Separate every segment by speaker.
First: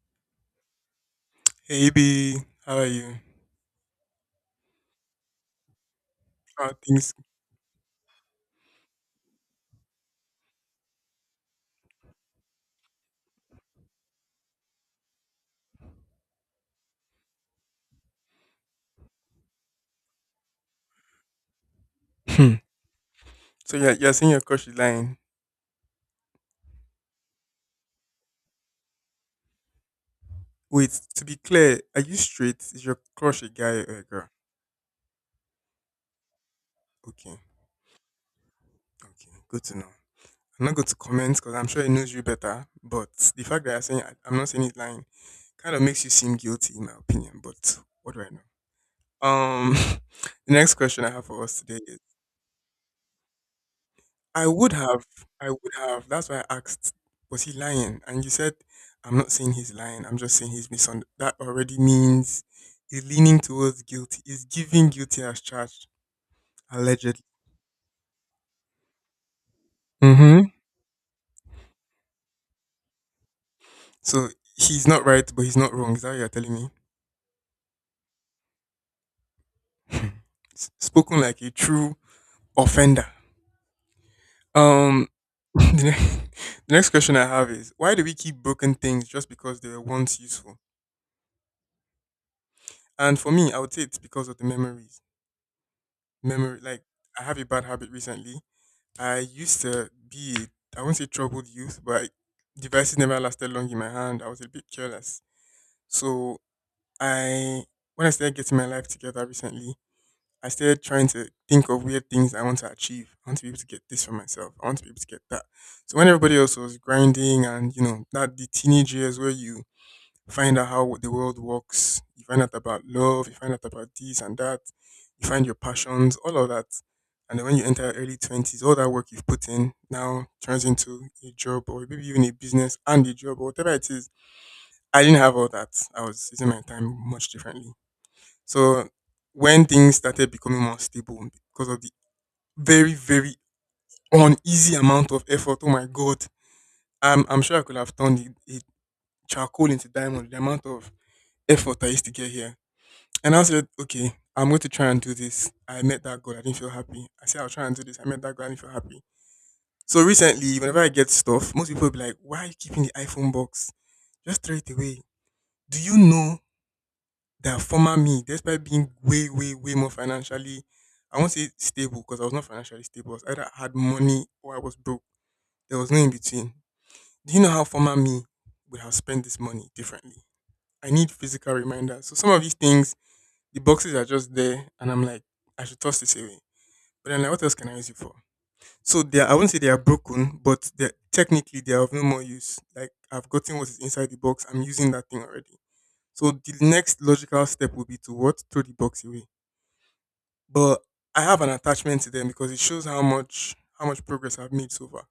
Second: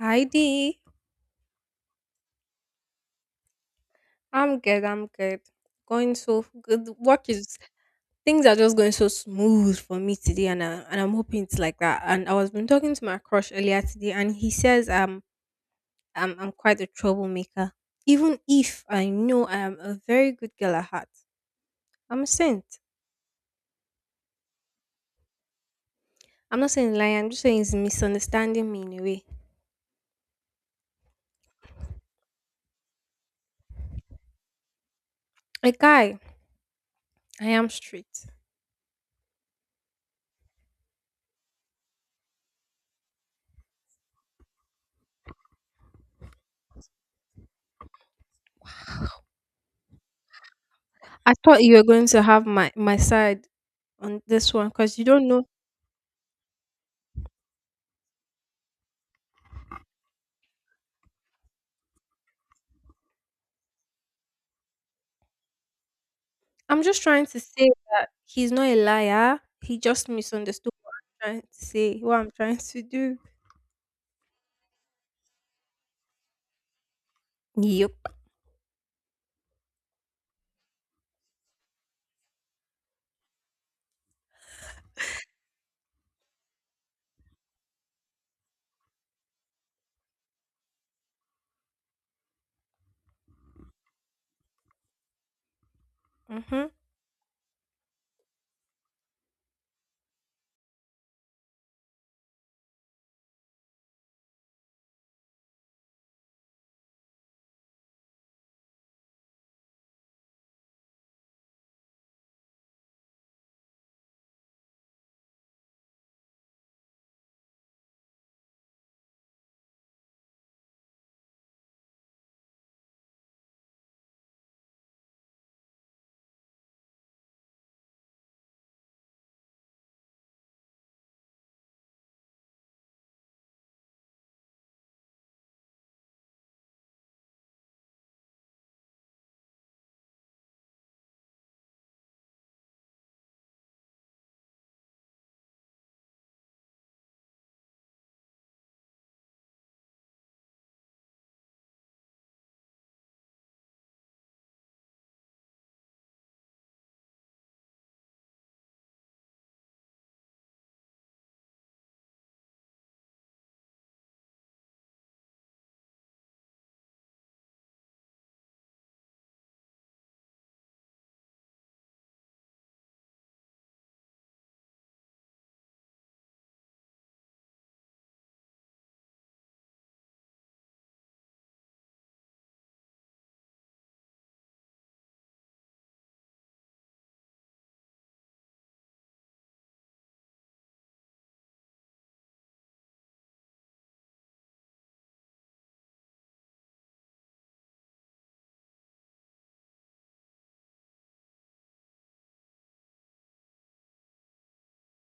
Speaker 1: Hi Dee.
Speaker 2: Hey B, how are you?
Speaker 1: I'm good, I'm good. Going so
Speaker 2: How are
Speaker 1: good.
Speaker 2: things?
Speaker 1: Work is things are just going so smooth for me today and I'm hoping it's like that. And I was been talking to my crush earlier today and he says I'm quite a troublemaker. Even if I know I am a very good girl at heart. I'm a
Speaker 2: Hmm.
Speaker 1: saint.
Speaker 2: So you're saying your crush is lying.
Speaker 1: I'm not saying lying, I'm just saying he's misunderstanding me in a way.
Speaker 2: Wait, to be clear, are you straight? Is your crush a guy or a girl?
Speaker 1: A guy,
Speaker 2: Okay,
Speaker 1: I am straight.
Speaker 2: okay, good to know. I'm not going to comment because I'm sure he knows you better, but the fact that you're saying I'm not saying he's lying kind of makes you seem guilty, in my opinion. But what do I know? Um, the next question I have
Speaker 1: I
Speaker 2: for us
Speaker 1: thought you
Speaker 2: today
Speaker 1: were going to have my side on
Speaker 2: I
Speaker 1: this one
Speaker 2: would
Speaker 1: because
Speaker 2: have.
Speaker 1: you don't know.
Speaker 2: I would have. That's why I asked, was he lying? And you said, I'm not saying he's lying. I'm just saying he's misunderstood. That already means he's leaning towards guilty. He's giving guilty as charged,
Speaker 1: I'm just
Speaker 2: allegedly.
Speaker 1: trying to say he's not a liar. He just
Speaker 2: Mm-hmm.
Speaker 1: misunderstood what I'm trying to say, what I'm trying to do.
Speaker 2: So he's not right, but he's not wrong. Is that what you're telling me?
Speaker 1: Yep.
Speaker 2: Spoken like a true offender. Um, the next, the next question I have is, why do we keep broken things just because they were once useful? And for me, I would say it's because of the memories memory
Speaker 1: Mm-hmm.
Speaker 2: like I have a bad habit recently. I used to be I won't say troubled youth, but devices never lasted long in my hand. I was a bit careless. So I when I started getting my life together recently, I started trying to think of weird things I want to achieve. I want to be able to get this for myself. I want to be able to get that. So when everybody else was grinding and, you know, that the teenage years where you find out how the world works. You find out about love. You find out about this and that. You find your passions, all of that. And then when you enter your early twenties, all that work you've put in now turns into a job or maybe even a business and a job or whatever it is. I didn't have all that. I was using my time much differently. So when things started becoming more stable because of the very, very uneasy amount of effort, oh my God, I'm sure I could have turned a charcoal into diamond, the amount of effort I used to get here. And I said, okay, I'm going to try and do this. I met that girl. I didn't feel happy. I said, I'll try and do this. I met that girl. I didn't feel happy. So recently, whenever I get stuff, most people be like, why are you keeping the iPhone box? Just throw it away. Do you know that former me, despite being way, way, way more financially, I won't say stable because I was not financially stable. I was either had money or I was broke. There was no in between. Do you know how former me would have spent this money differently? I need physical reminders. So some of these things, the boxes are just there, and I'm like, I should toss this away. But then like, what else can I use it for? So they are, I wouldn't say they are broken, but they technically they are of no more use. Like I've gotten what is inside the box. I'm using that thing already. So the next logical step would be to what? Throw the box away. But I have an attachment to them because it shows how much progress I've made so far.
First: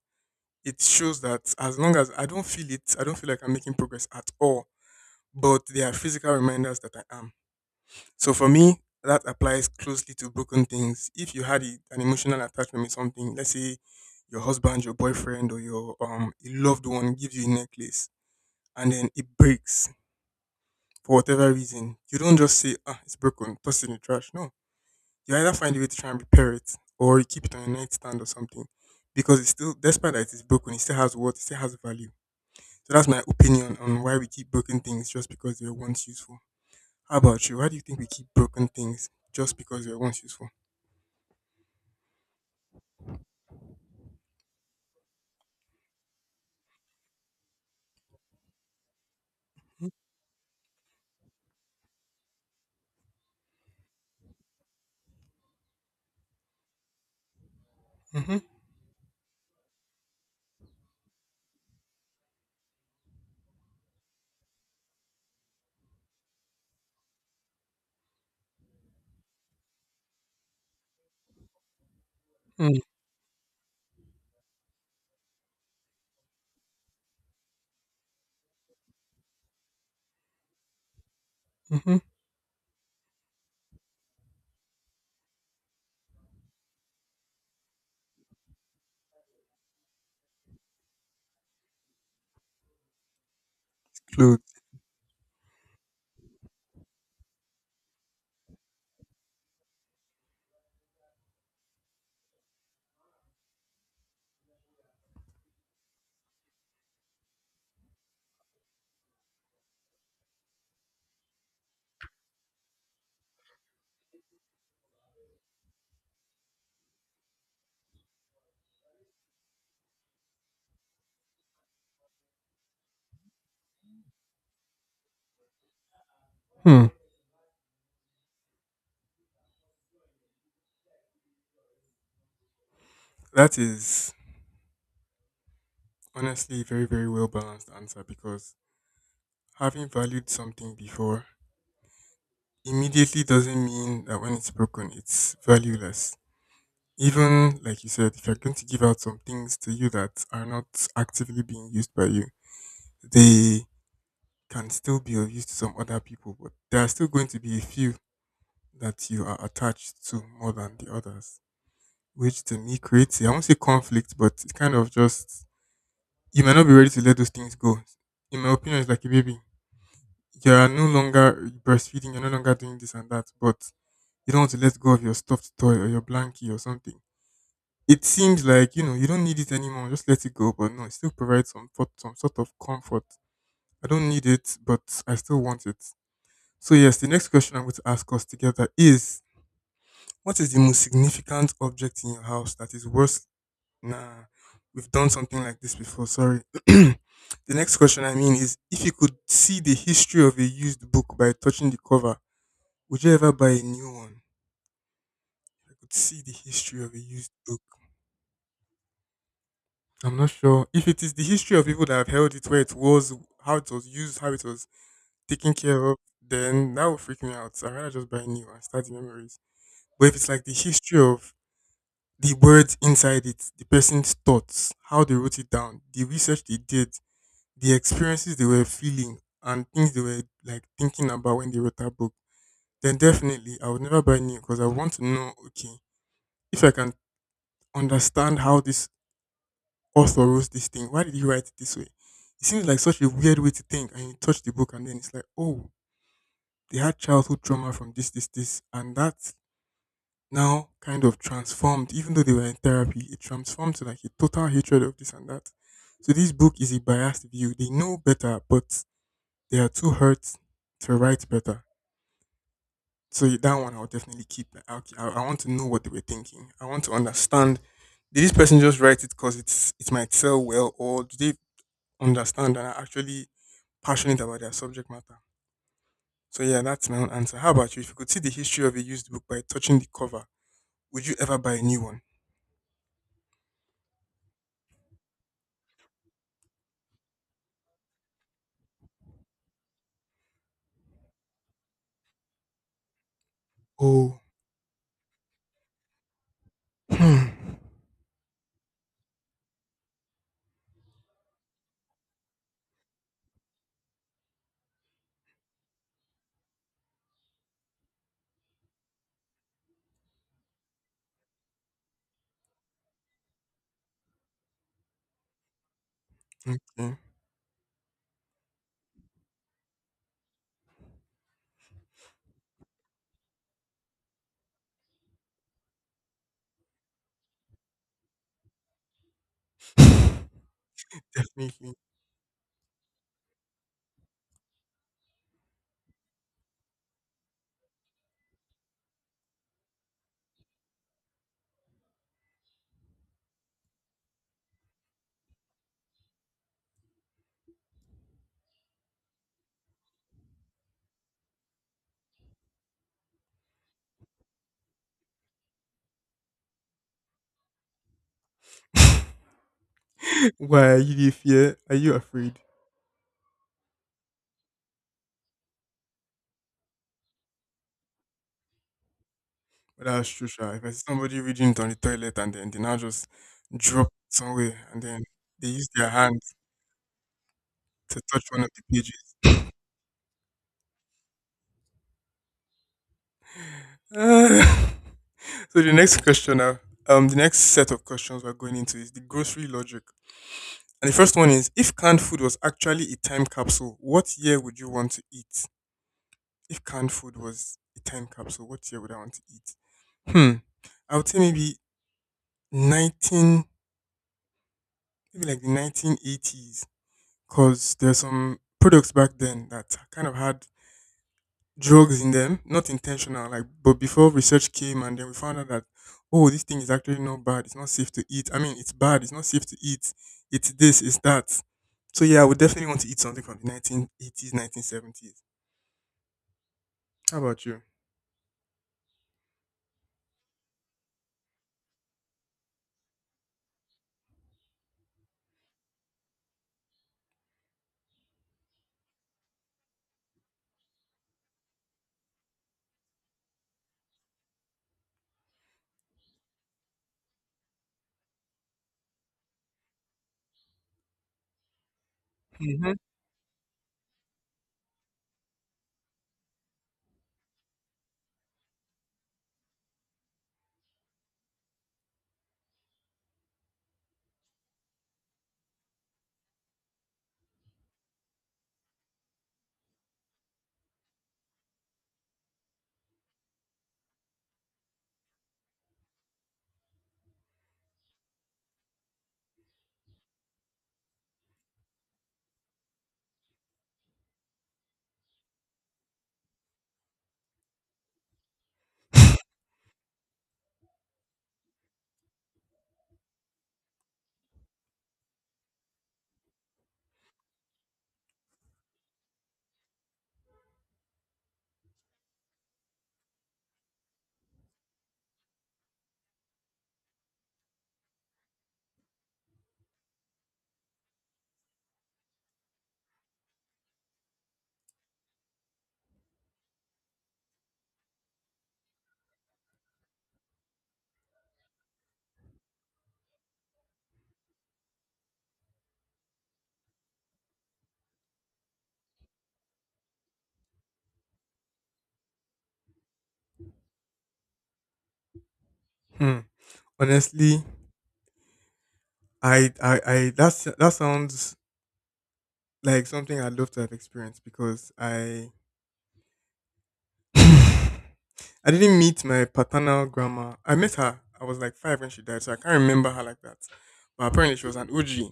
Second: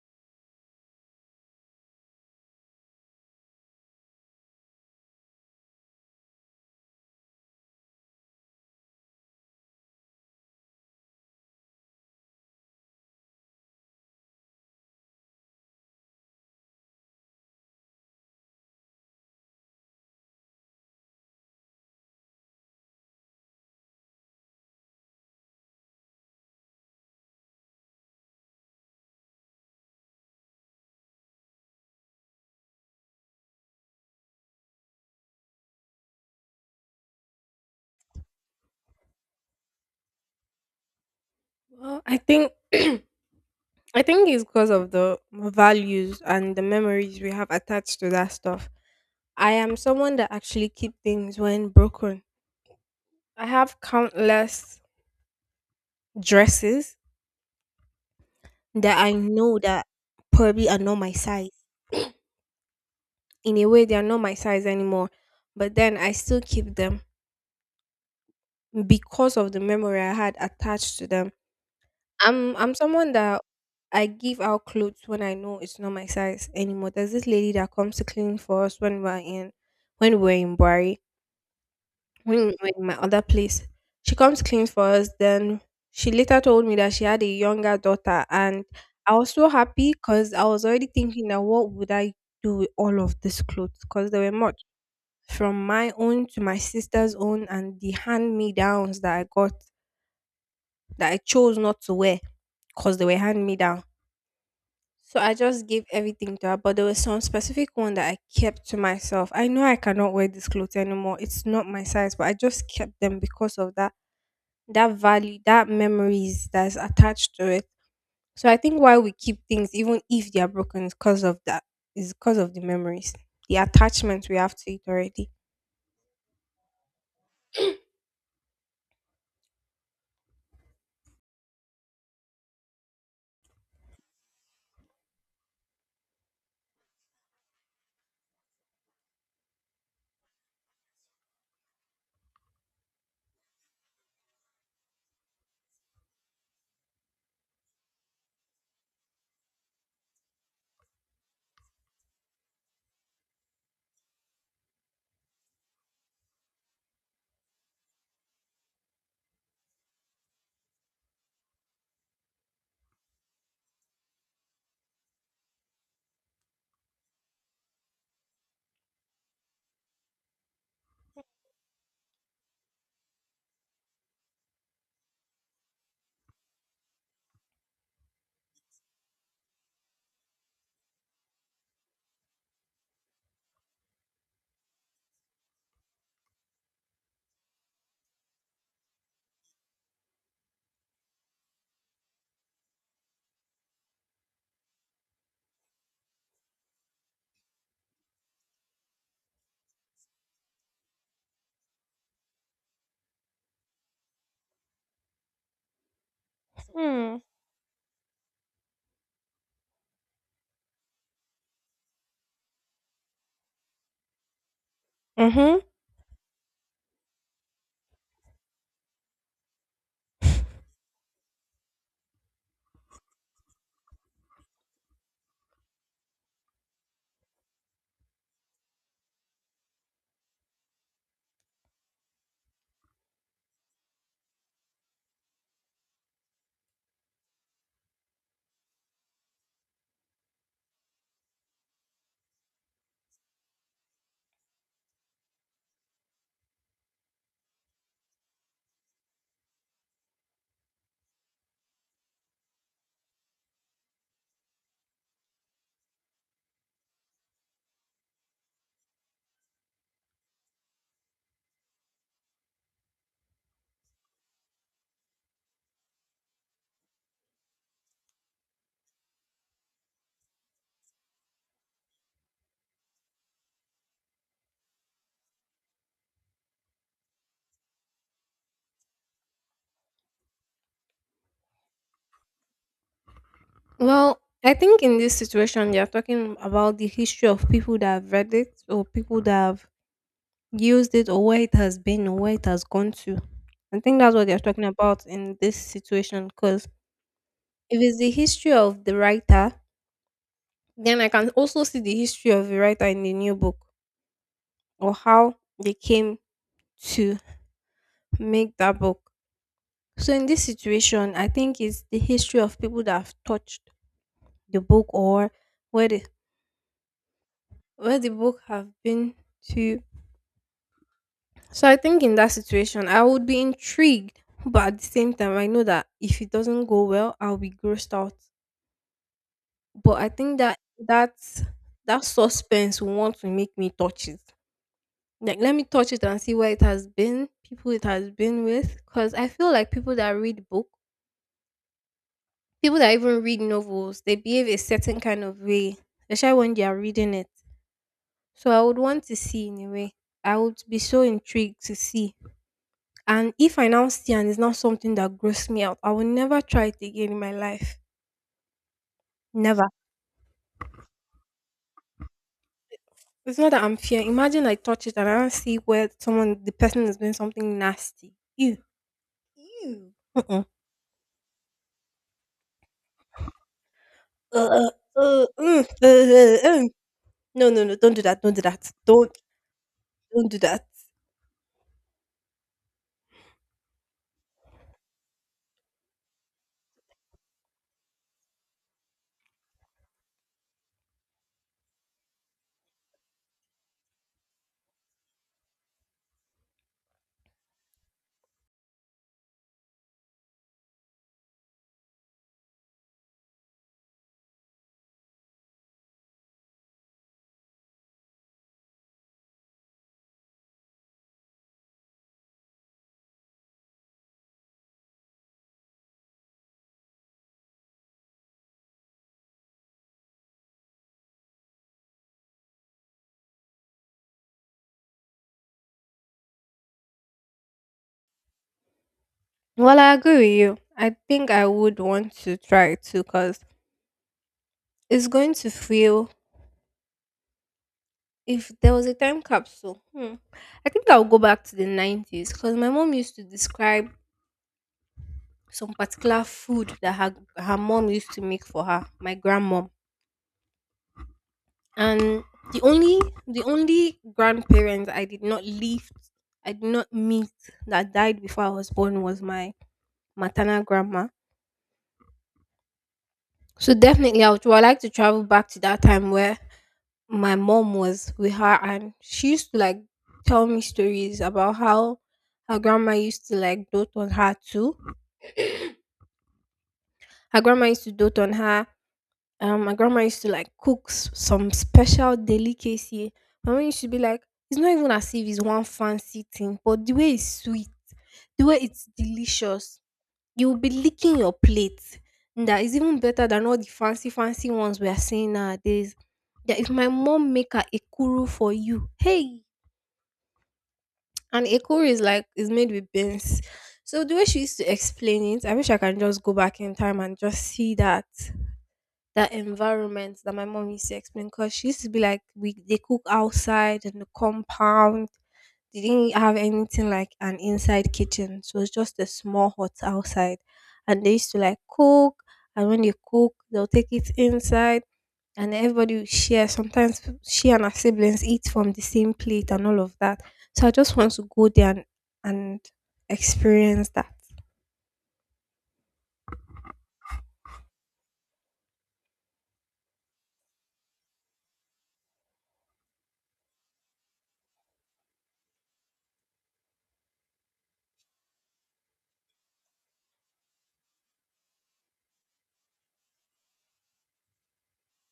Speaker 2: It shows that as long as I don't feel it, I don't feel like I'm making progress at all. But they are physical reminders that I am. So for me, that applies closely to broken things. If you had an emotional attachment with something, let's say your husband, your boyfriend, or your a loved one gives you a necklace and then it breaks for whatever reason, you don't just say, "Ah, it's broken," toss it in the trash. No, you either find a way to try and repair it or you keep it on your nightstand or something because it's still, despite that it's broken, it still has worth, it still has value. So that's my opinion on why we keep broken things just because they were once useful. How about you? Why do you think we keep broken things just because they were once useful?
Speaker 1: Well, I think I think it's because of the values and the memories we have attached to that stuff. I am someone that actually keep things when broken. I have countless dresses
Speaker 2: Mhm,
Speaker 1: that I know that probably are not my size. In a way, they are not my size anymore, but then I still keep them because of the memory I had attached to them. I'm
Speaker 2: mm,
Speaker 1: someone that I give out clothes when I know it's not my size anymore. There's this lady that comes to clean for us when we were in Bari,
Speaker 2: mhm.
Speaker 1: when we were in my other place. She comes clean for us. Then she later told me that she had a younger daughter, and I was so happy because I was already thinking that what would I do with all of these clothes? Because there were
Speaker 2: Clothes.
Speaker 1: much from my own to my sister's own, and the hand me downs that I got that I chose not to wear because they were hand me down. So I just gave everything to her, but there was some specific one that I kept to myself. I know I cannot wear this clothes anymore. It's not my size, but I just kept them because of that value, that memories that's attached to it. So I think why we keep things, even if they are broken, is because of that. Is because of the memories, the attachment we have to it already.
Speaker 2: Hmm. That is honestly a very, very well balanced answer because having valued something before immediately doesn't mean that when it's broken, it's valueless. Even like you said, if you're going to give out some things to you that are not actively being used by you, they can still be of use to some other people, but there are still going to be a few that you are attached to more than the others, which to me creates, I won't say conflict, but it kind of just you might not be ready to let those things go. In my opinion, it's like a baby. You are no longer breastfeeding, you're no longer doing this and that, but you don't want to let go of your stuffed toy or your blankie or something. It seems like, you know, you don't need it anymore, just let it go. But no, it still provides some sort of comfort. I don't need it, but I still want it. So yes, the next question I'm going to ask us together is what is the most significant object in your house that is worth Nah, we've done something like this before. Sorry. The next question I mean is, if you could see the history of a used book by touching the cover, would you ever buy a new one? I could see the history of a
Speaker 1: Hmm.
Speaker 2: used book. I'm not sure if it is the history of people that have held it, where it was, how it was used, how it was taken
Speaker 1: Mm-hmm.
Speaker 2: care of. Then that would freak me out. I'd rather just buy a new and start the memories. But if it's like the history of the words inside it, the person's thoughts, how they wrote it down, the research they did, the experiences they were feeling and things they were like thinking about when they wrote that book, then definitely I would never buy new because I want to know, okay, if I can understand how this author wrote this thing, why did he write it this way? It seems like such a weird way to think, and you touch the book, and then it's like, oh, they had childhood trauma from this, this, this, and that now kind of transformed, even though they were in therapy, it transformed to like a total hatred of this and that. So this book is a biased view. They know better, but they are too hurt to write better. So that one I'll definitely keep. Like, okay, I want to know what they were thinking. I want to understand. Did this person just write it because it might sell well, or do they understand and are actually passionate about their subject matter? So yeah, that's my own answer. How about you? If you could see the history of a used book by touching the cover, would you ever buy a new one?
Speaker 1: Well, I think in this situation, they are talking about the history of people that have read it or people that have used it or where it has been or where it has gone to. I think that's
Speaker 2: Oh,
Speaker 1: what they're talking about in this situation because
Speaker 2: hmm.
Speaker 1: if it's the history of the writer, then I can also see the history of the writer in the new book or how they came to make that book. So in this situation, I think it's the history of people that have touched the book or where the
Speaker 2: Okay,
Speaker 1: where the book have been to. So I think in that situation, I would be intrigued, but at the same time, I know that if it doesn't go well, I'll be grossed out. But I think that that's
Speaker 2: definitely.
Speaker 1: that suspense will want to make me touch it. Like let me touch it and see where it has been, people it has been with, because I feel like people that read book, people that even read novels, they behave a certain kind of way, especially when they are reading it. So I would want to see in a way. I would be so intrigued to see. And if I now see and it's not something that grossed me out, I will never try it again in my life. Never.
Speaker 2: Why are you fear? Are you afraid?
Speaker 1: It's not that I'm fear. Imagine I touch it and I don't see where someone, the person is doing something nasty. Ew.
Speaker 2: But
Speaker 1: Ew.
Speaker 2: that's true,
Speaker 1: Uh-uh.
Speaker 2: sha. If I see somebody reading it on the toilet and then they now just drop it
Speaker 1: Uh,
Speaker 2: somewhere and then
Speaker 1: uh,
Speaker 2: they
Speaker 1: mm,
Speaker 2: use
Speaker 1: uh,
Speaker 2: their hand
Speaker 1: uh, mm. No, no, no. Don't
Speaker 2: to
Speaker 1: do that.
Speaker 2: touch
Speaker 1: Don't
Speaker 2: one
Speaker 1: do
Speaker 2: of
Speaker 1: that.
Speaker 2: the
Speaker 1: Don't,
Speaker 2: pages.
Speaker 1: don't do that.
Speaker 2: Ah. So the next question now, the next set of questions we're going into is the grocery logic. And the first one is, if canned food was actually a time capsule, what year would you want to eat? If canned food was a time capsule, what year would I want to eat? Hmm. I would say maybe 19, maybe like the 1980s, because there's some products back then that kind of had drugs in them, not intentional, like, but before research came and then we found out that, oh, this thing is actually not bad, it's not safe to eat. I mean, it's bad, it's not safe to eat, it's this, it's that. So yeah, I would definitely want to eat something from the 1980s, 1970s. How about you?
Speaker 1: Well, I agree with you. I think I would want to try it too because it's going to feel. If there was a time capsule, hmm, I think I'll go back to the 90s because my mom used to describe some particular food that her mom used to make for her, my grandmom. And the
Speaker 2: Hmm.
Speaker 1: only the only grandparents I did not meet that died before I was born was my maternal grandma. So definitely I would like to travel back to that time where my mom was with her and she used to like tell me stories about how her grandma used to like dote on her too. Her grandma used to dote on her. My grandma used to like cook some special delicacy. My mom used to be like, it's not even as if it's one fancy thing, but the way it's sweet, the way it's delicious, you will be licking your plate. And that is even better than all the fancy, fancy ones we are seeing nowadays. That if my mom make a ekuru for you, hey, and ekuru is like is made with beans. So the way she used to explain it, I wish I can just go back in time and just see that that environment that my mom used to explain because she used to be like we they cook outside in the compound. They didn't have anything like an inside kitchen. So it was just a small hut outside. And they used to like cook and when they cook they'll take it inside and everybody will share. Sometimes she and her siblings eat from the same plate and all of that. So I just want to go there and experience that.
Speaker 2: Hmm. Honestly, that sounds like something I'd love to have experienced because I didn't meet my paternal grandma. I met her. I was like five when she died, so I can't remember her like that. But apparently, she was an OG,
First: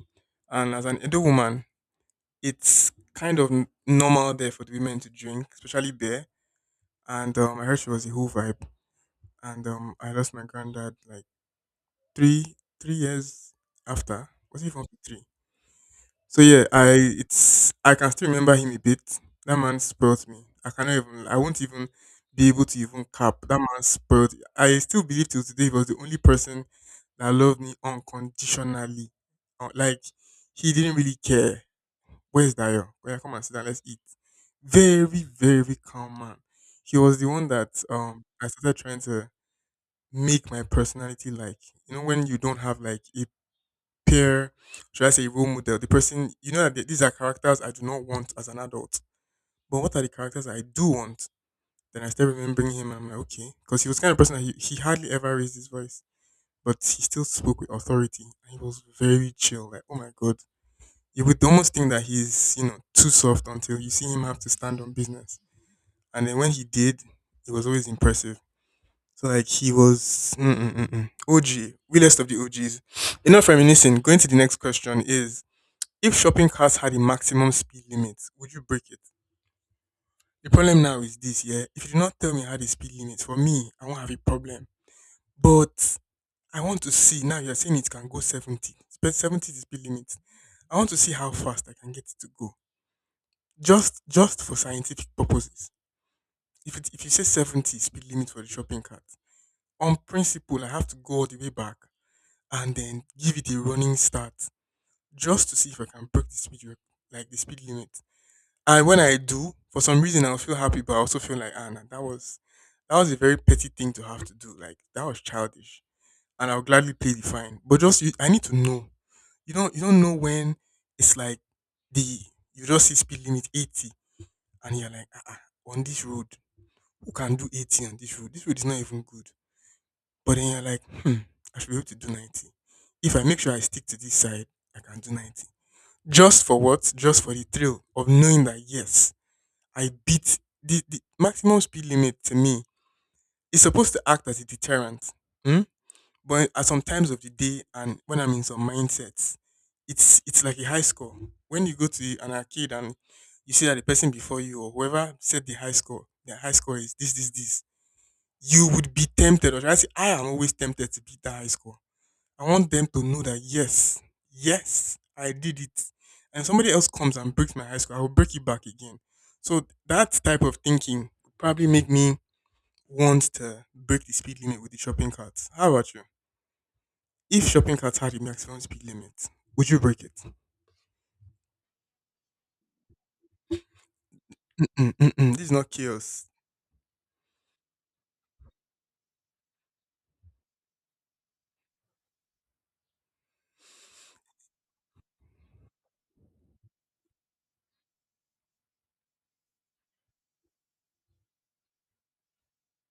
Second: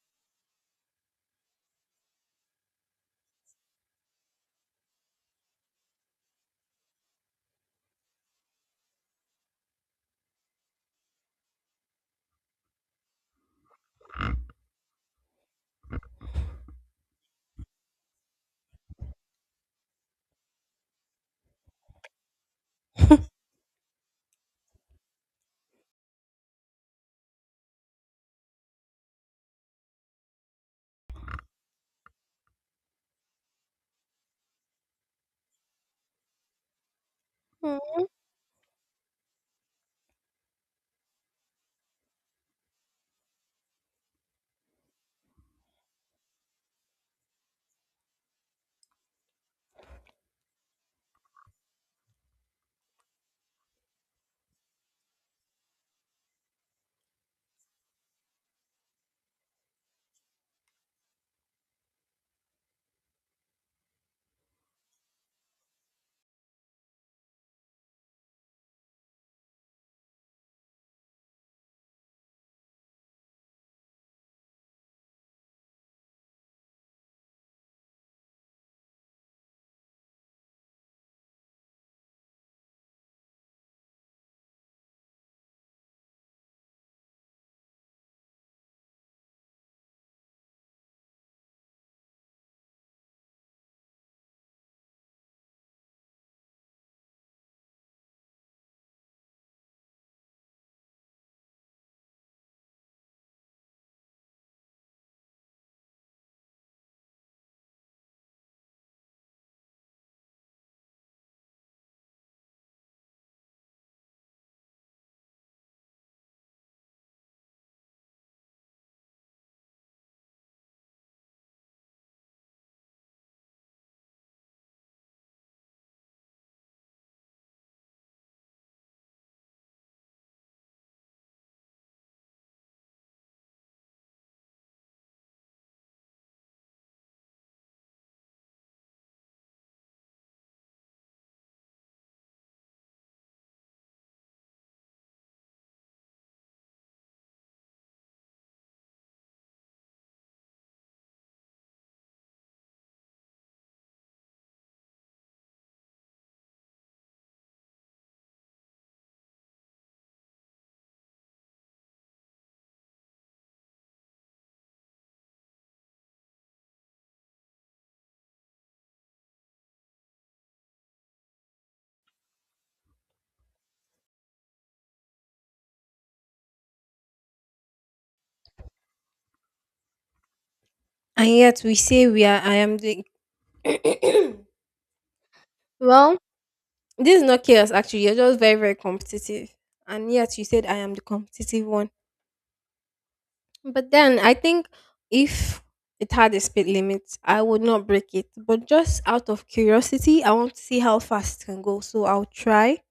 Speaker 2: and as an Edo woman, it's kind of normal there for the women to drink, especially beer. And I heard she was a whole vibe. And I lost my granddad like three three years after. Was it from three? So yeah, I can still remember him a bit. That man spoiled me. I won't even be able to even cap. That man spoiled. I still believe till today he was the only person that loved me unconditionally. Like he didn't really care. Where's Dayo? Well, come and sit down, let's eat. Very, very calm man. He was the one that
Speaker 1: Mm.
Speaker 2: I started trying to make my personality like. You know, when you don't have like a peer, should I say role model, the person you know that these are characters I do not want as an adult. But what are the characters I do want? Then I started remembering him and I'm like, okay. Because he was the kind of person that he hardly ever raised his voice. But he still spoke with authority. And he was very chill. Like, oh my God. You would almost think that he's, you know, too soft until you see him have to stand on business. And then when he did, it was always impressive. So like he was OG, realest of the OGs. Enough reminiscing. Going to the next question is: if shopping carts had a maximum speed limit, would you break it? The problem now is this, yeah. If you do not tell me how the speed limit, for me, I won't have a problem. But I want to see now you're saying it can go 70. 70 is the speed limit. I want to see how fast I can get it to go. Just for scientific purposes. If you say 70 speed limit for the shopping cart, on principle I have to go all the way back and then give it a running start just to see if I can break the like the speed limit. And when I do, for some reason, I'll feel happy, but I also feel like, ah, nah, that was a very petty thing to have to do. Like that was childish, and I'll gladly pay the fine. But just you, I need to know. You don't know when it's like the you just see speed limit 80, and you're like, ah, ah, on this road, who can do 80 on this road? This road is not even good. But then you're like, hmm, I should be able to do 90. If I make sure I stick to this side, I can do 90. Just for what? Just for the thrill of knowing that yes, I beat the maximum speed limit to me is supposed to act as a deterrent. Hmm. But at some times of the day and when I'm in some mindsets, it's like a high score. When you go to an arcade and you see that the person before you or whoever set the high score is this, this, this, you would be tempted, or should I say I am always tempted to beat that high score. I want them to know that yes, yes, I did it. And somebody else comes and breaks my ice cream, I will break it back again. So that type of thinking would probably make me want to break the speed limit with the shopping cart. How about you? If shopping carts had a maximum speed limit, would you break it?
Speaker 1: And yet we say we are I am the
Speaker 2: Mm-mm, mm-mm. This is not
Speaker 1: well,
Speaker 2: chaos.
Speaker 1: this is not chaos, actually. You're just very, very competitive. And yet you said I am the competitive one. But then I think if it had a speed limit, I would not break it. But just out of curiosity, I want to see how fast it can go. So I'll try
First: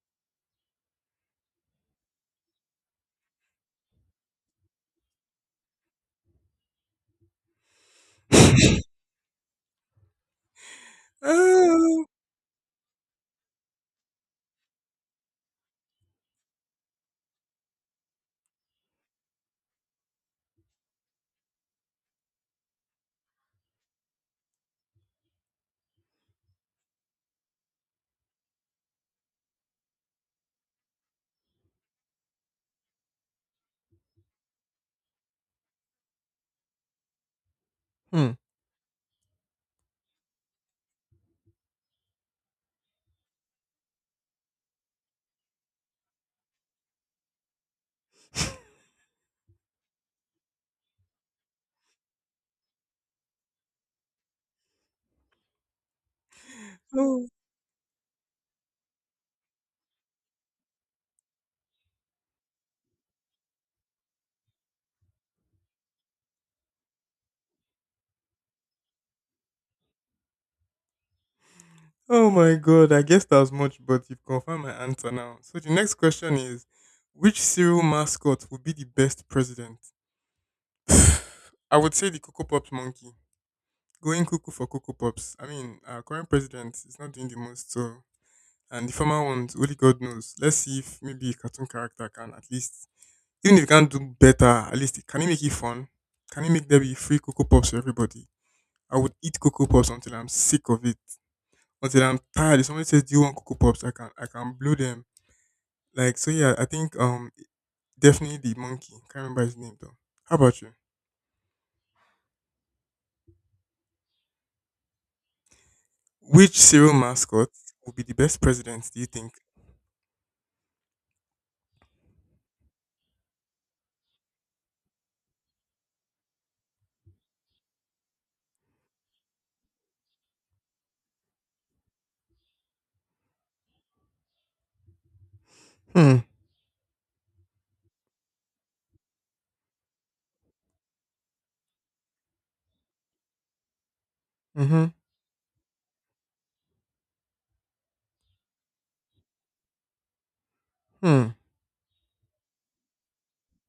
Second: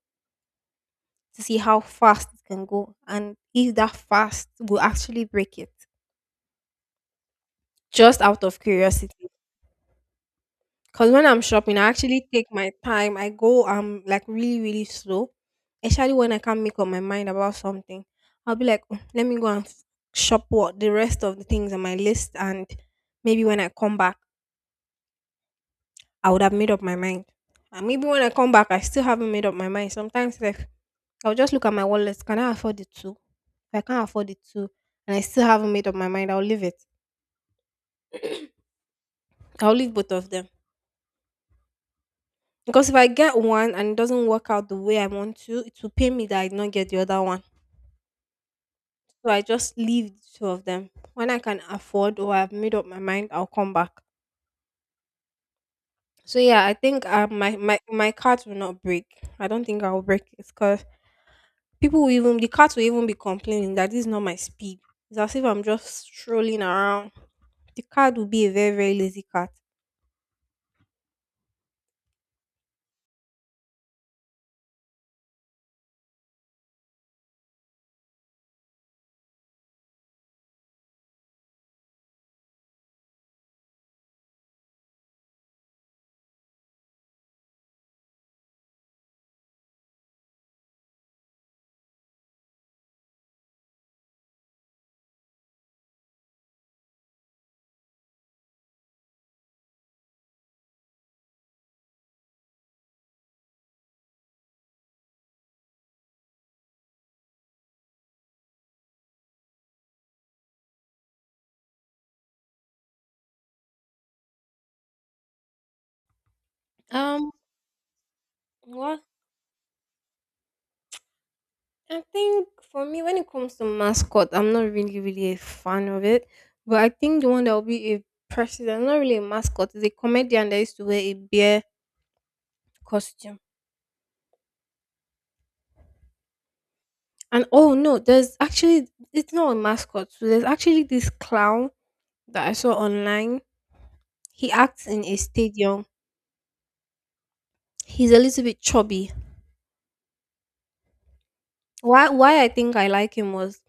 Speaker 1: to see how fast it can go and if that fast will actually break it. Just out of curiosity. Cause when I'm shopping, I
Speaker 2: Oh,
Speaker 1: actually take my time. I go like really slow, especially when I can't make up my mind about something. I'll be like, "Mm, let me go and shop what the rest of the things on my list, and maybe when I come back, I would have made up my mind. And maybe when I come back, I still haven't made up my mind. Sometimes like I'll just look at my wallet. Can I afford it too? If I can't afford it too, and I still haven't made up my mind, I'll leave it.
Speaker 2: hmm.
Speaker 1: I'll leave both of them. Because if I get one and it doesn't work out the way I want to, it will pain me that I did not get the other one. So I just leave the two of them. When I can afford or I've made up my mind, I'll come back. So yeah, I think
Speaker 2: Oh,
Speaker 1: my cart will not break. I don't think I'll break it because people will even the cart will even be complaining that this is not my speed. It's as if I'm just strolling around. The card will be a very lazy cart.
Speaker 2: oh my god, I guess that was much, but you've confirmed my answer now. So the next question is: which serial mascot would be the best president? I would say the Cocoa Pops monkey. Going cuckoo for Cocoa Pops. I mean, our current president is not doing the most, so. And the former ones, only God knows. Let's see if maybe a cartoon character can at least, even if he can't do better, at least can he make it fun? Can he make there be free Cocoa Pops for everybody? I would eat Cocoa Pops until I'm sick of it, until I'm tired. If somebody says, "Do you want Cocoa Pops?" I can blow them. Like so, yeah. I think definitely the monkey. Can't remember his name though. How about you? Which cereal
Speaker 1: Um,
Speaker 2: mascot would be the best president? Do
Speaker 1: what
Speaker 2: you think?
Speaker 1: I think for me, when it comes to mascot, I'm not really a fan of it. But I think the one that will be a president, not really a mascot, is a comedian that used to wear a bear costume.
Speaker 2: Hmm.
Speaker 1: And oh no, there's actually it's not a mascot. So there's actually this clown that I saw online. He
Speaker 2: Mm-hmm.
Speaker 1: acts in a stadium. He's a little bit chubby.
Speaker 2: Hmm.
Speaker 1: Why I think I like him was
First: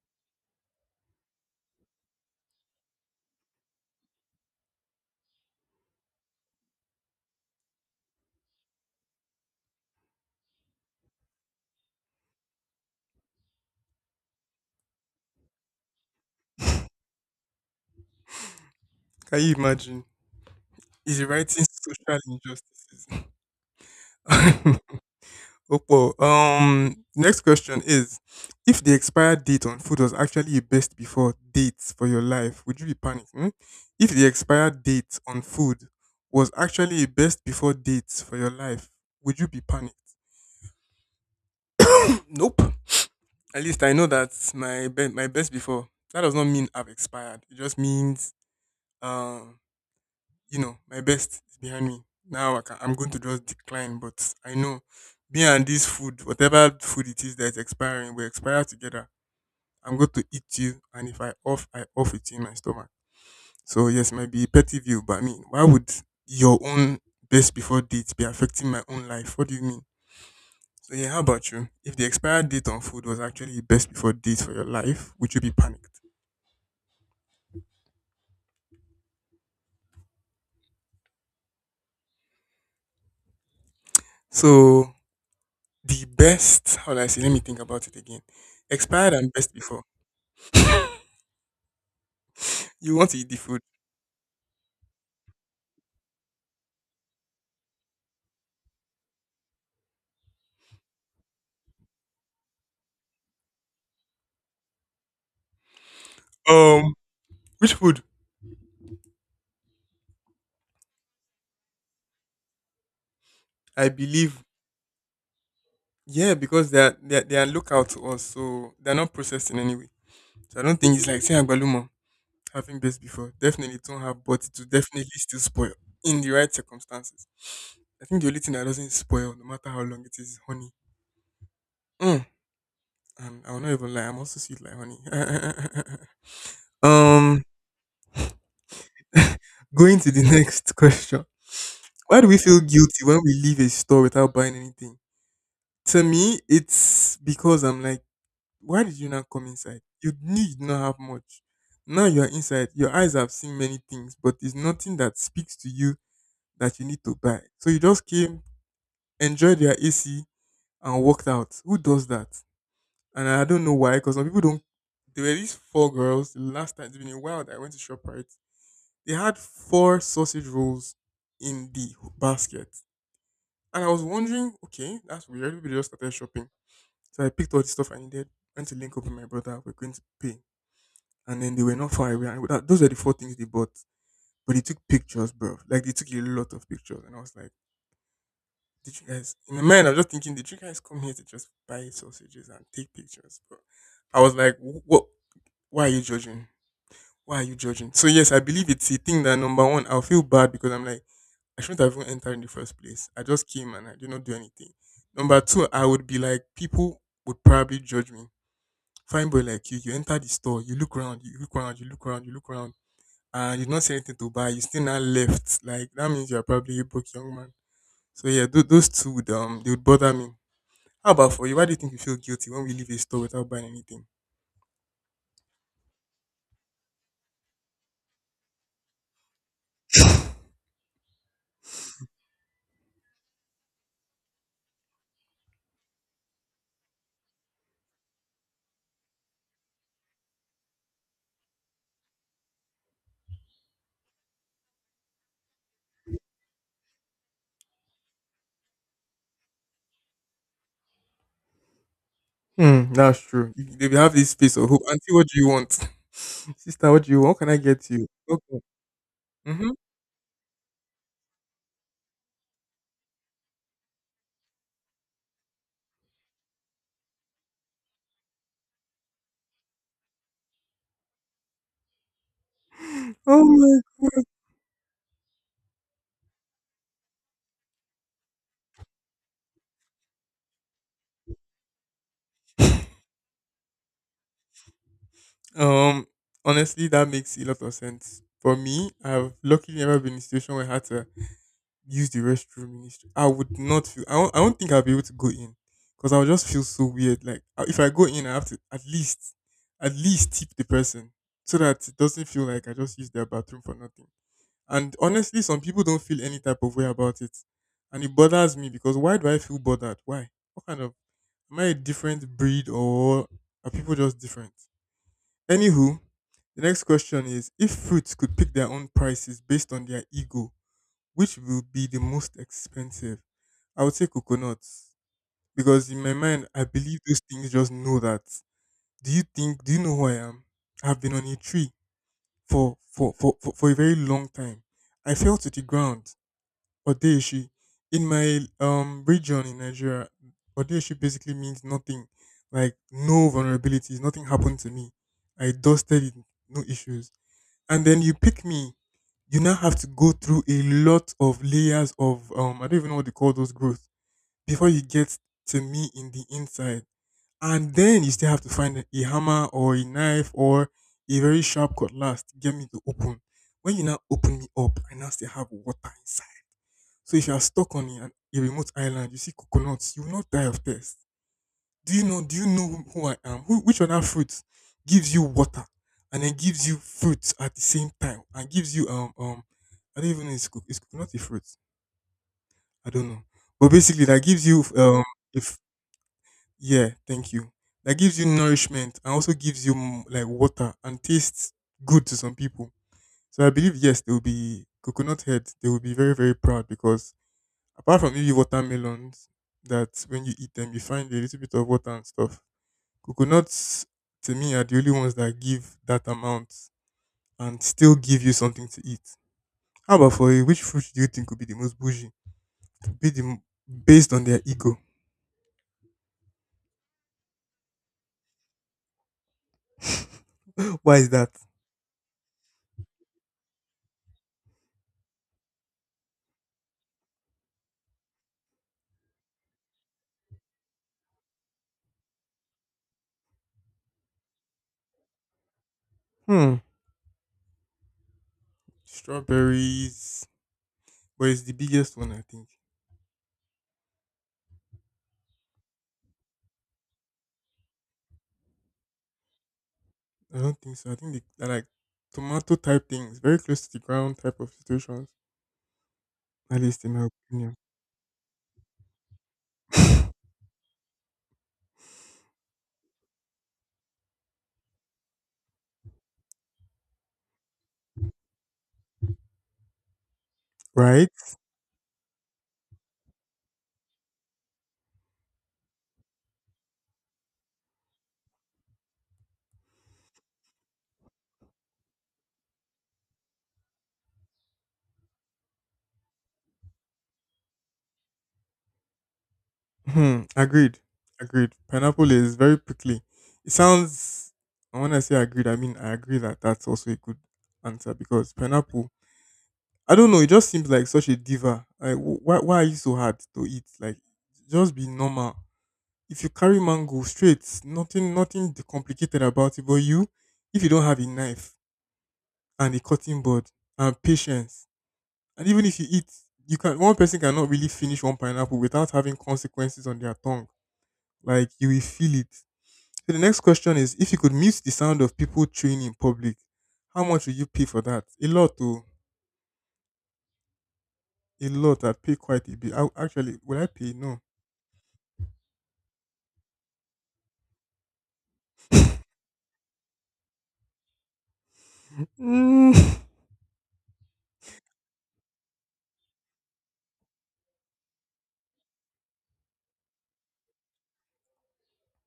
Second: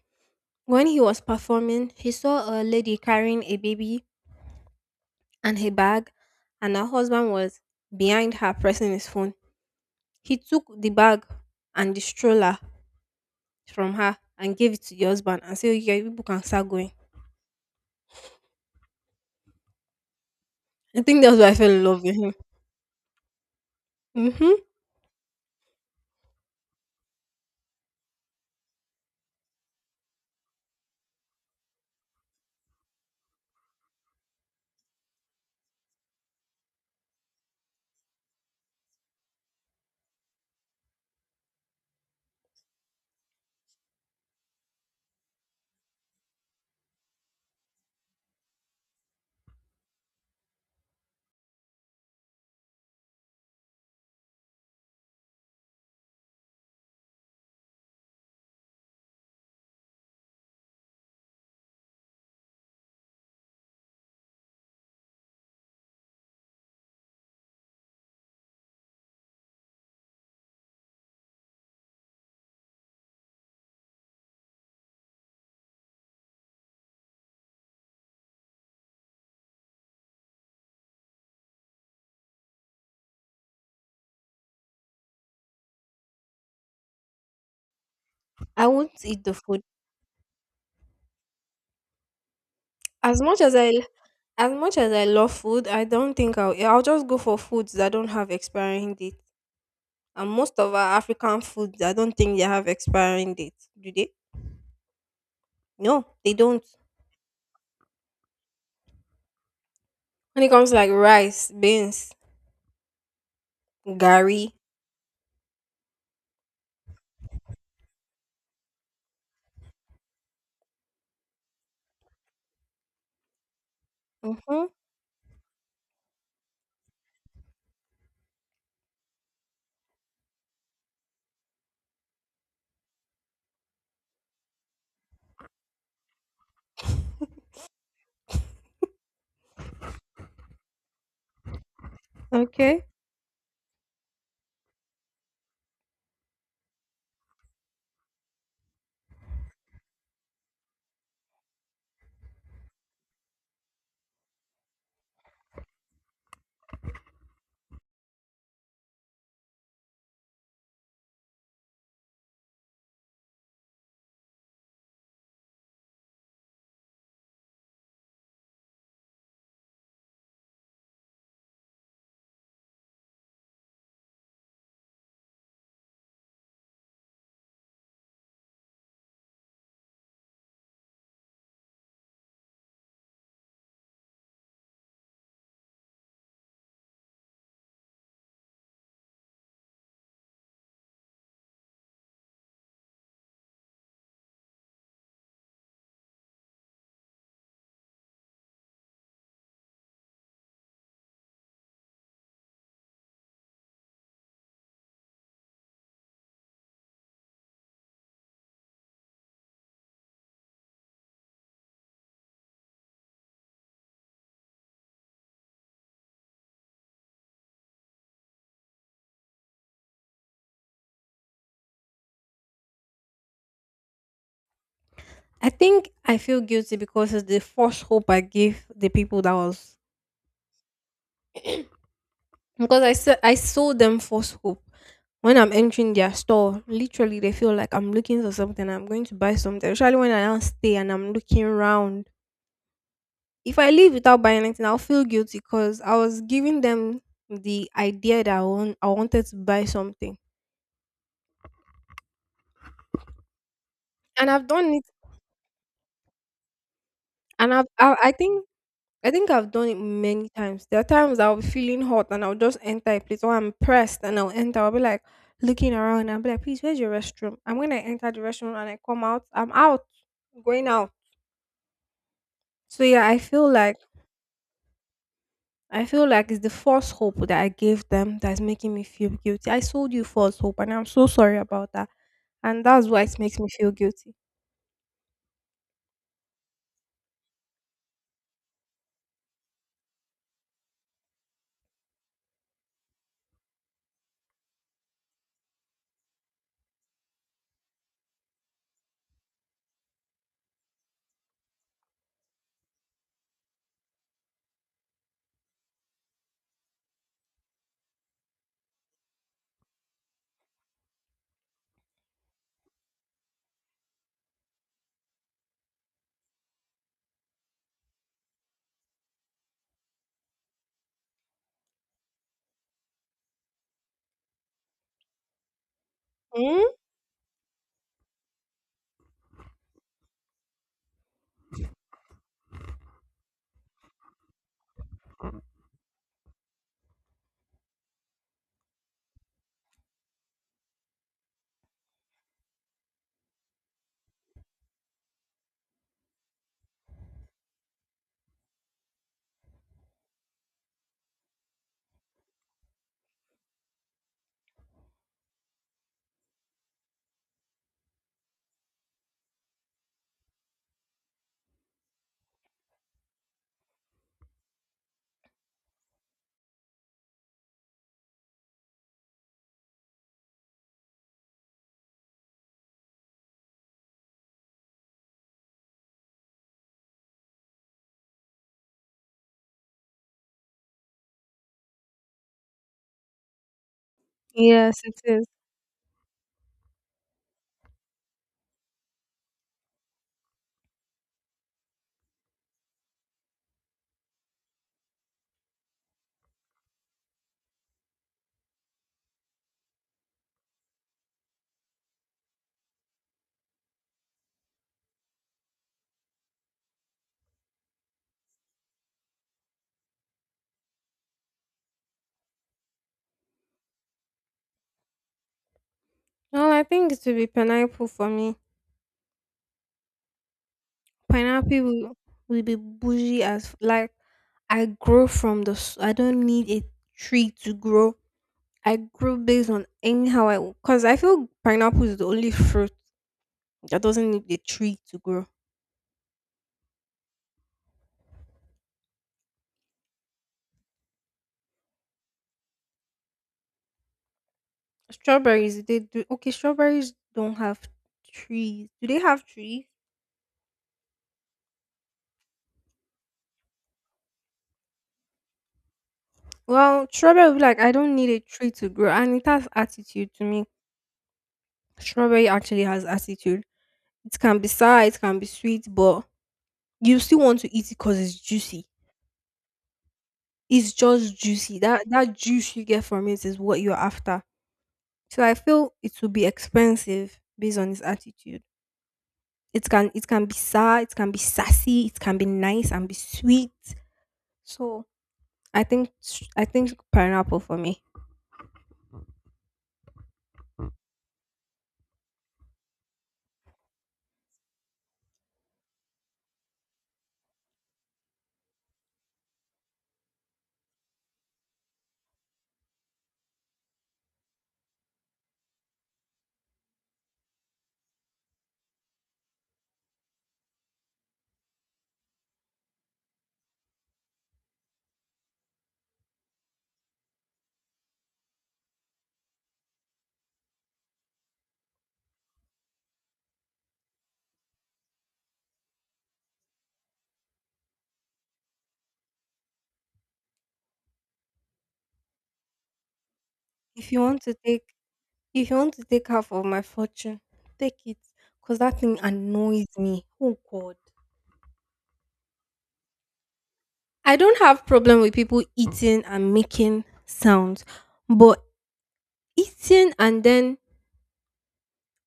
Speaker 1: when he was performing. He saw a lady carrying a baby and her bag, and her husband was behind her pressing his phone. He took the bag and the stroller from her and gave it to the husband and said, "Okay, people can start going."
Speaker 2: Can you imagine?
Speaker 1: I
Speaker 2: Is
Speaker 1: think
Speaker 2: he
Speaker 1: that's why I
Speaker 2: writing
Speaker 1: fell in love with
Speaker 2: social
Speaker 1: him.
Speaker 2: injustices?
Speaker 1: Hmm.
Speaker 2: Opo. Next question is: if the expired date on food was actually a best before date for your life, would you be panicking? If the expired date on food was actually a best before date for your life, would you be panicked? Nope. At least I know that my best before. That does not mean I've expired. It just means um you know, my best is behind me. I'm going to just decline, but I know me and this food, whatever food it is that's expiring, we expire together. I'm going to eat you, and if I off, I off it in my stomach. So yes, might be petty view, but I mean, why would your own best before date be affecting my own life? What do you mean? So yeah, how about you? If the expired date on food was actually best before date for your life, would you be panicked? So the best, how do I say? Let me think about it again.
Speaker 1: I won't
Speaker 2: Expired
Speaker 1: eat
Speaker 2: and
Speaker 1: the
Speaker 2: best
Speaker 1: food.
Speaker 2: before. You want to
Speaker 1: as
Speaker 2: eat the
Speaker 1: much as
Speaker 2: food.
Speaker 1: I as much as I love food. I don't think I'll. Yeah, I'll just go for foods that don't have expiring date. And most of our African foods, I don't think they have expiring date. Do they? No, they don't.
Speaker 2: Um, which food?
Speaker 1: When it comes to like rice, beans,
Speaker 2: I believe,
Speaker 1: gari.
Speaker 2: yeah, because they are local to us, so they are not processed in any way. So I don't think it's like say agbalumo having best before. Definitely don't have, but it will
Speaker 1: Mm-hmm.
Speaker 2: definitely still spoil in the right circumstances. I think the only thing that doesn't spoil, no matter how long it is honey. Mm. And I will not even lie, I'm also sweet like honey. um, going to the next question. Why do we feel
Speaker 1: Okay.
Speaker 2: guilty when we leave a store without buying anything? To me, it's because I'm like, why did you not come inside? You need not have much. Now you are inside. Your eyes have seen many things, but it's nothing that speaks to you that you need to buy. So you just came, enjoyed your AC, and walked out. Who does that? And I don't know why, because some people don't. There were these four girls. The last time it's been a while that I went to Shoprite. They had four sausage rolls in the basket, and I was wondering, okay, that's weird. Everybody just started shopping, so I picked all the stuff I needed. Went to link up with my brother. We're going to pay, and then they were not far away. Those are the four things they bought. But they took pictures, bro. Like they took a lot of pictures, and I was like, "Did you guys?" In my mind, I was just thinking, "Did you guys come here to just buy sausages and take pictures?" But I was like, "What? Why are you judging? Why are you judging?" So yes, I believe it's a thing that number one, I'll feel bad because I'm like, I shouldn't have even entered in the first place. I just came and I did not do anything. Number two, I would be like, people would probably judge me. Fine boy like you enter the store, you look around, you look around, you look around, you look around and you did not see anything to buy, you still now left. Like that means you're probably a broke young man. So yeah, those two would they would bother me. How about for you? Why do you think you feel guilty when we leave a store without buying anything?
Speaker 1: I think I feel guilty because it's the false hope I gave the people that was because I said I sold them false hope. When I'm entering their store, literally they feel like I'm looking for something. I'm going to buy something. Especially when I don't stay and I'm looking around. If I leave without buying anything, I'll feel guilty because I was giving them the idea that I wanted to buy something,
Speaker 2: Hmm, that's true. You- They will have
Speaker 1: and
Speaker 2: this
Speaker 1: I've
Speaker 2: face of
Speaker 1: done
Speaker 2: hope.
Speaker 1: it.
Speaker 2: Auntie, what do you want? Sister, what do you want? What can
Speaker 1: And
Speaker 2: I
Speaker 1: I've,
Speaker 2: get
Speaker 1: I,
Speaker 2: you?
Speaker 1: I think
Speaker 2: Okay.
Speaker 1: I think I've done
Speaker 2: Mm-hmm.
Speaker 1: it many times. There are times I'll be feeling hot and I'll just enter a place or I'm pressed and I'll enter. I'll be like looking around and I'll be like, please, where's your restroom? And when I enter the restroom and I come out, I'm out, going out. So yeah, I
Speaker 2: Oh
Speaker 1: feel like
Speaker 2: my god.
Speaker 1: I feel like it's the false hope that I gave them that's making me feel guilty. I sold you false hope and I'm so sorry about that. And that's why it makes me feel guilty.
Speaker 2: Um, honestly that makes a lot of sense. For me, I've luckily never been in a situation where I had to use the restroom in the street, I would not feel. I don't think I'll be able to go in because I would just feel so weird. Like if I go in, I have to at least tip the person so that it doesn't feel like I just used their bathroom for nothing. And honestly, some people don't feel any type of way about it, and it bothers me because why do I feel bothered? Why? What kind of am I, a different breed, or are people just different? Anywho, the next question is: if fruits could pick their own prices based on their ego, which will be the most expensive? I would say coconuts because in my mind,
Speaker 1: Hmm.
Speaker 2: I believe those things just know that. Do you think? Do you know who I am? I've been on a tree for a very long time. I fell to the ground. Odeshi in my region in Nigeria, Odeshi basically means nothing, like no vulnerabilities. Nothing happened to me. I dusted it, no issues. And then you pick me, you now have to go through a lot of layers of I don't even know what they call those growth before you get to me in the inside. And then you still have to find a hammer or a knife or a very sharp cutlass to get me to open. When you now open me up, I now still have water inside. So if you are stuck on a remote island, you see coconuts, you will not die of thirst. Do you know? Do you know who I am? Who, which other fruit gives you water and then gives you fruits at the same time and gives you I don't even know, it's it's coconut a fruit. I don't know, but basically that gives you
Speaker 1: Yes, it is.
Speaker 2: if yeah, thank you. That gives you nourishment and also gives you like water and tastes good to some people. So I believe yes, they will be coconut head. They will be very very proud because apart from maybe watermelons, that when you eat them you find a little bit of water and stuff. Coconuts to me are the only ones that give that amount and still give you something to eat. How about for you? Which fruit do you think would be the most bougie? To be the m- Based on their ego.
Speaker 1: Well, I think it would be pineapple for me.
Speaker 2: Why is that?
Speaker 1: Pineapple will be bougie as f- like I grow from the s- I don't need a tree to grow. I grow based on anyhow I because I feel pineapple is the only fruit that doesn't need a tree to grow.
Speaker 2: Hmm. Strawberries. But it's the biggest one, I think.
Speaker 1: Strawberries they do okay. Strawberries don't have trees. Do they have trees?
Speaker 2: I don't think so. I think they're like tomato type things, very close to the ground type of situations. At least
Speaker 1: Well,
Speaker 2: in my
Speaker 1: strawberry will be
Speaker 2: opinion.
Speaker 1: like I don't need a tree to grow, and it has attitude to me. Strawberry actually has attitude. It can be sour, it can be sweet, but you still want to eat it because it's juicy. It's
Speaker 2: Right?
Speaker 1: just juicy. That juice you get from it is what you're after. So I feel it will be expensive based on his attitude. It can be sad. It can be sassy, it can be nice and be sweet. So I think pineapple for me.
Speaker 2: Hmm. Agreed. Agreed. Pineapple is very prickly. It sounds. And When I say agreed, I mean I agree that that's also a good answer because pineapple. I don't know. It just seems like such a diva. Like, why? Why are you so hard to eat? Like, just be normal. If you carry mango straight, nothing complicated about it. But you, if you don't have a knife and a cutting board and patience, and even if you eat, you can. One person cannot really finish one pineapple without having consequences on their tongue, like you will feel it. So the next question is: if you could mute the sound of people chewing in public, how much would you pay for that? A lot though. A lot. I'd pay quite a bit. I, actually, will I pay?
Speaker 1: If you
Speaker 2: No.
Speaker 1: want to take if you want to take half of my fortune, take it. Cause that thing annoys me. Oh God.
Speaker 2: Mm.
Speaker 1: I don't have problem with people eating and making sounds, but eating and then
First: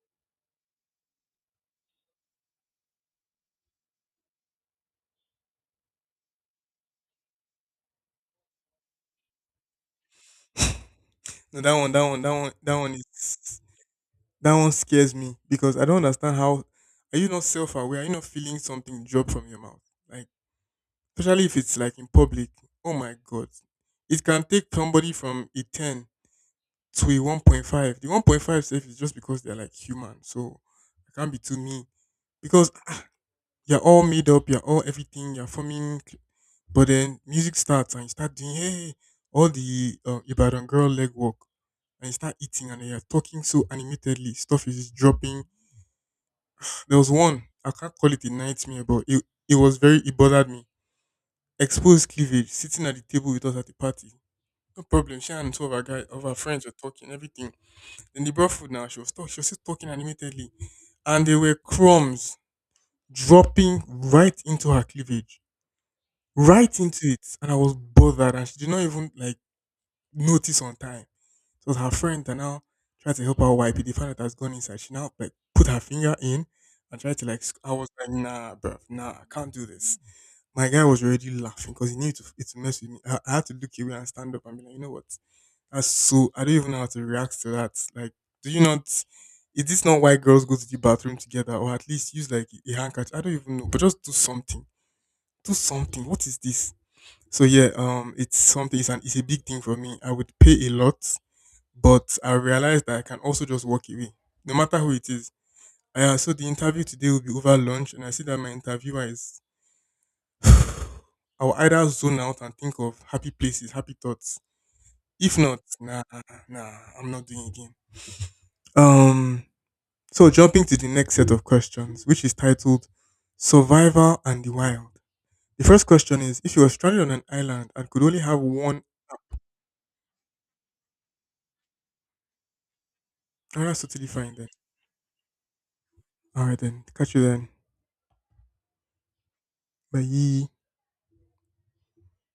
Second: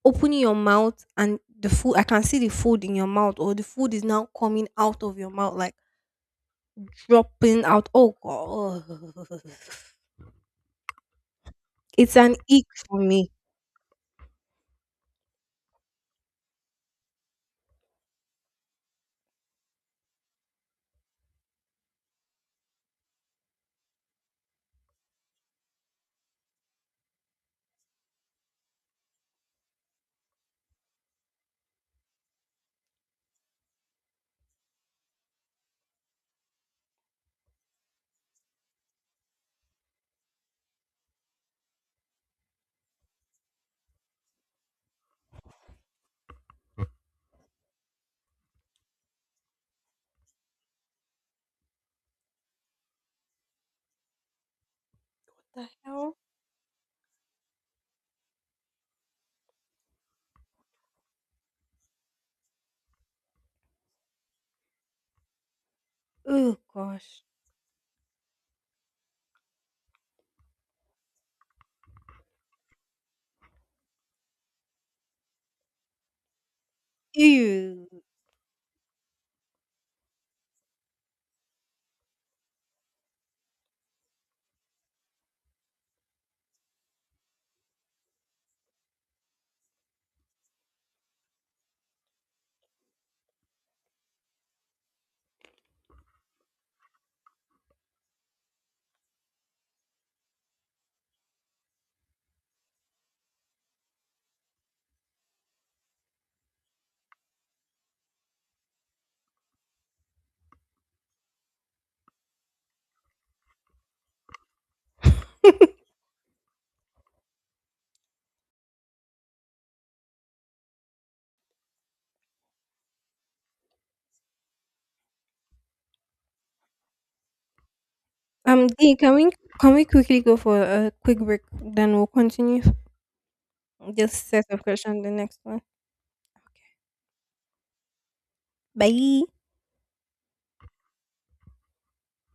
Speaker 1: opening your mouth and the food I can see the food in your mouth or the food is now coming out of your mouth like dropping out. Oh god.
Speaker 2: No,
Speaker 1: It's an ick
Speaker 2: that one
Speaker 1: for me.
Speaker 2: is that one scares me because I don't understand, how are you not self aware? Are you not feeling something drop from your mouth? Like especially if it's like in public. Oh my god. It can take somebody from a 10 to a 1.5. The 1.5 safe is just because they're like human. So I can't be too mean. Because you're all made up, you're all everything, you're forming. Cl- But then music starts and you start doing hey hey, all the Ibadan girl leg work and you start eating and you're talking so animatedly. Stuff is just dropping. There was one, I can't call it a nightmare, but it was very, it bothered me. Exposed cleavage sitting at the table with us at the party. No problem. She and two
Speaker 1: The
Speaker 2: of our guy
Speaker 1: hell?
Speaker 2: of our friends were talking everything. Then they brought food now. She was talking. She was still talking animatedly, and there were crumbs dropping right into her cleavage,
Speaker 1: Oh
Speaker 2: right into
Speaker 1: gosh.
Speaker 2: it, and I was bothered and she did not even like notice on time. It was her friend that now tried to help her wipe it. They found out it has gone inside. She now like put her finger in and tried to I
Speaker 1: Ew.
Speaker 2: was like, nah, bruv, nah, I can't do this. My guy was already laughing because he knew to it to mess with me. I had to look away and stand up and be like, you know what? That's, so I don't even know how to react to that. Like, do you not, is this not why girls go to the bathroom together or at least use like a handkerchief? I don't even know, but just do something. Do something. What is this? So yeah, it's something. It's an it's a big thing for me. I would pay a lot, but I realize that I can also just walk away, no matter who it is. Yeah, so the interview today will be over lunch, and I see that my interviewer is. I'll either zone out and think of happy places, happy thoughts. If not, nah, I'm not doing it again. Um. So jumping to the next set of questions, which is titled "Survival and the Wild." The first question is: if you were stranded on an island and could only have one,
Speaker 1: Dee, can we quickly go for a quick break then we'll continue?
Speaker 2: oh, that's totally
Speaker 1: Just
Speaker 2: fine
Speaker 1: set
Speaker 2: then.
Speaker 1: of question, the next one.
Speaker 2: Alright then. Catch you then.
Speaker 1: Bye.
Speaker 2: Bye.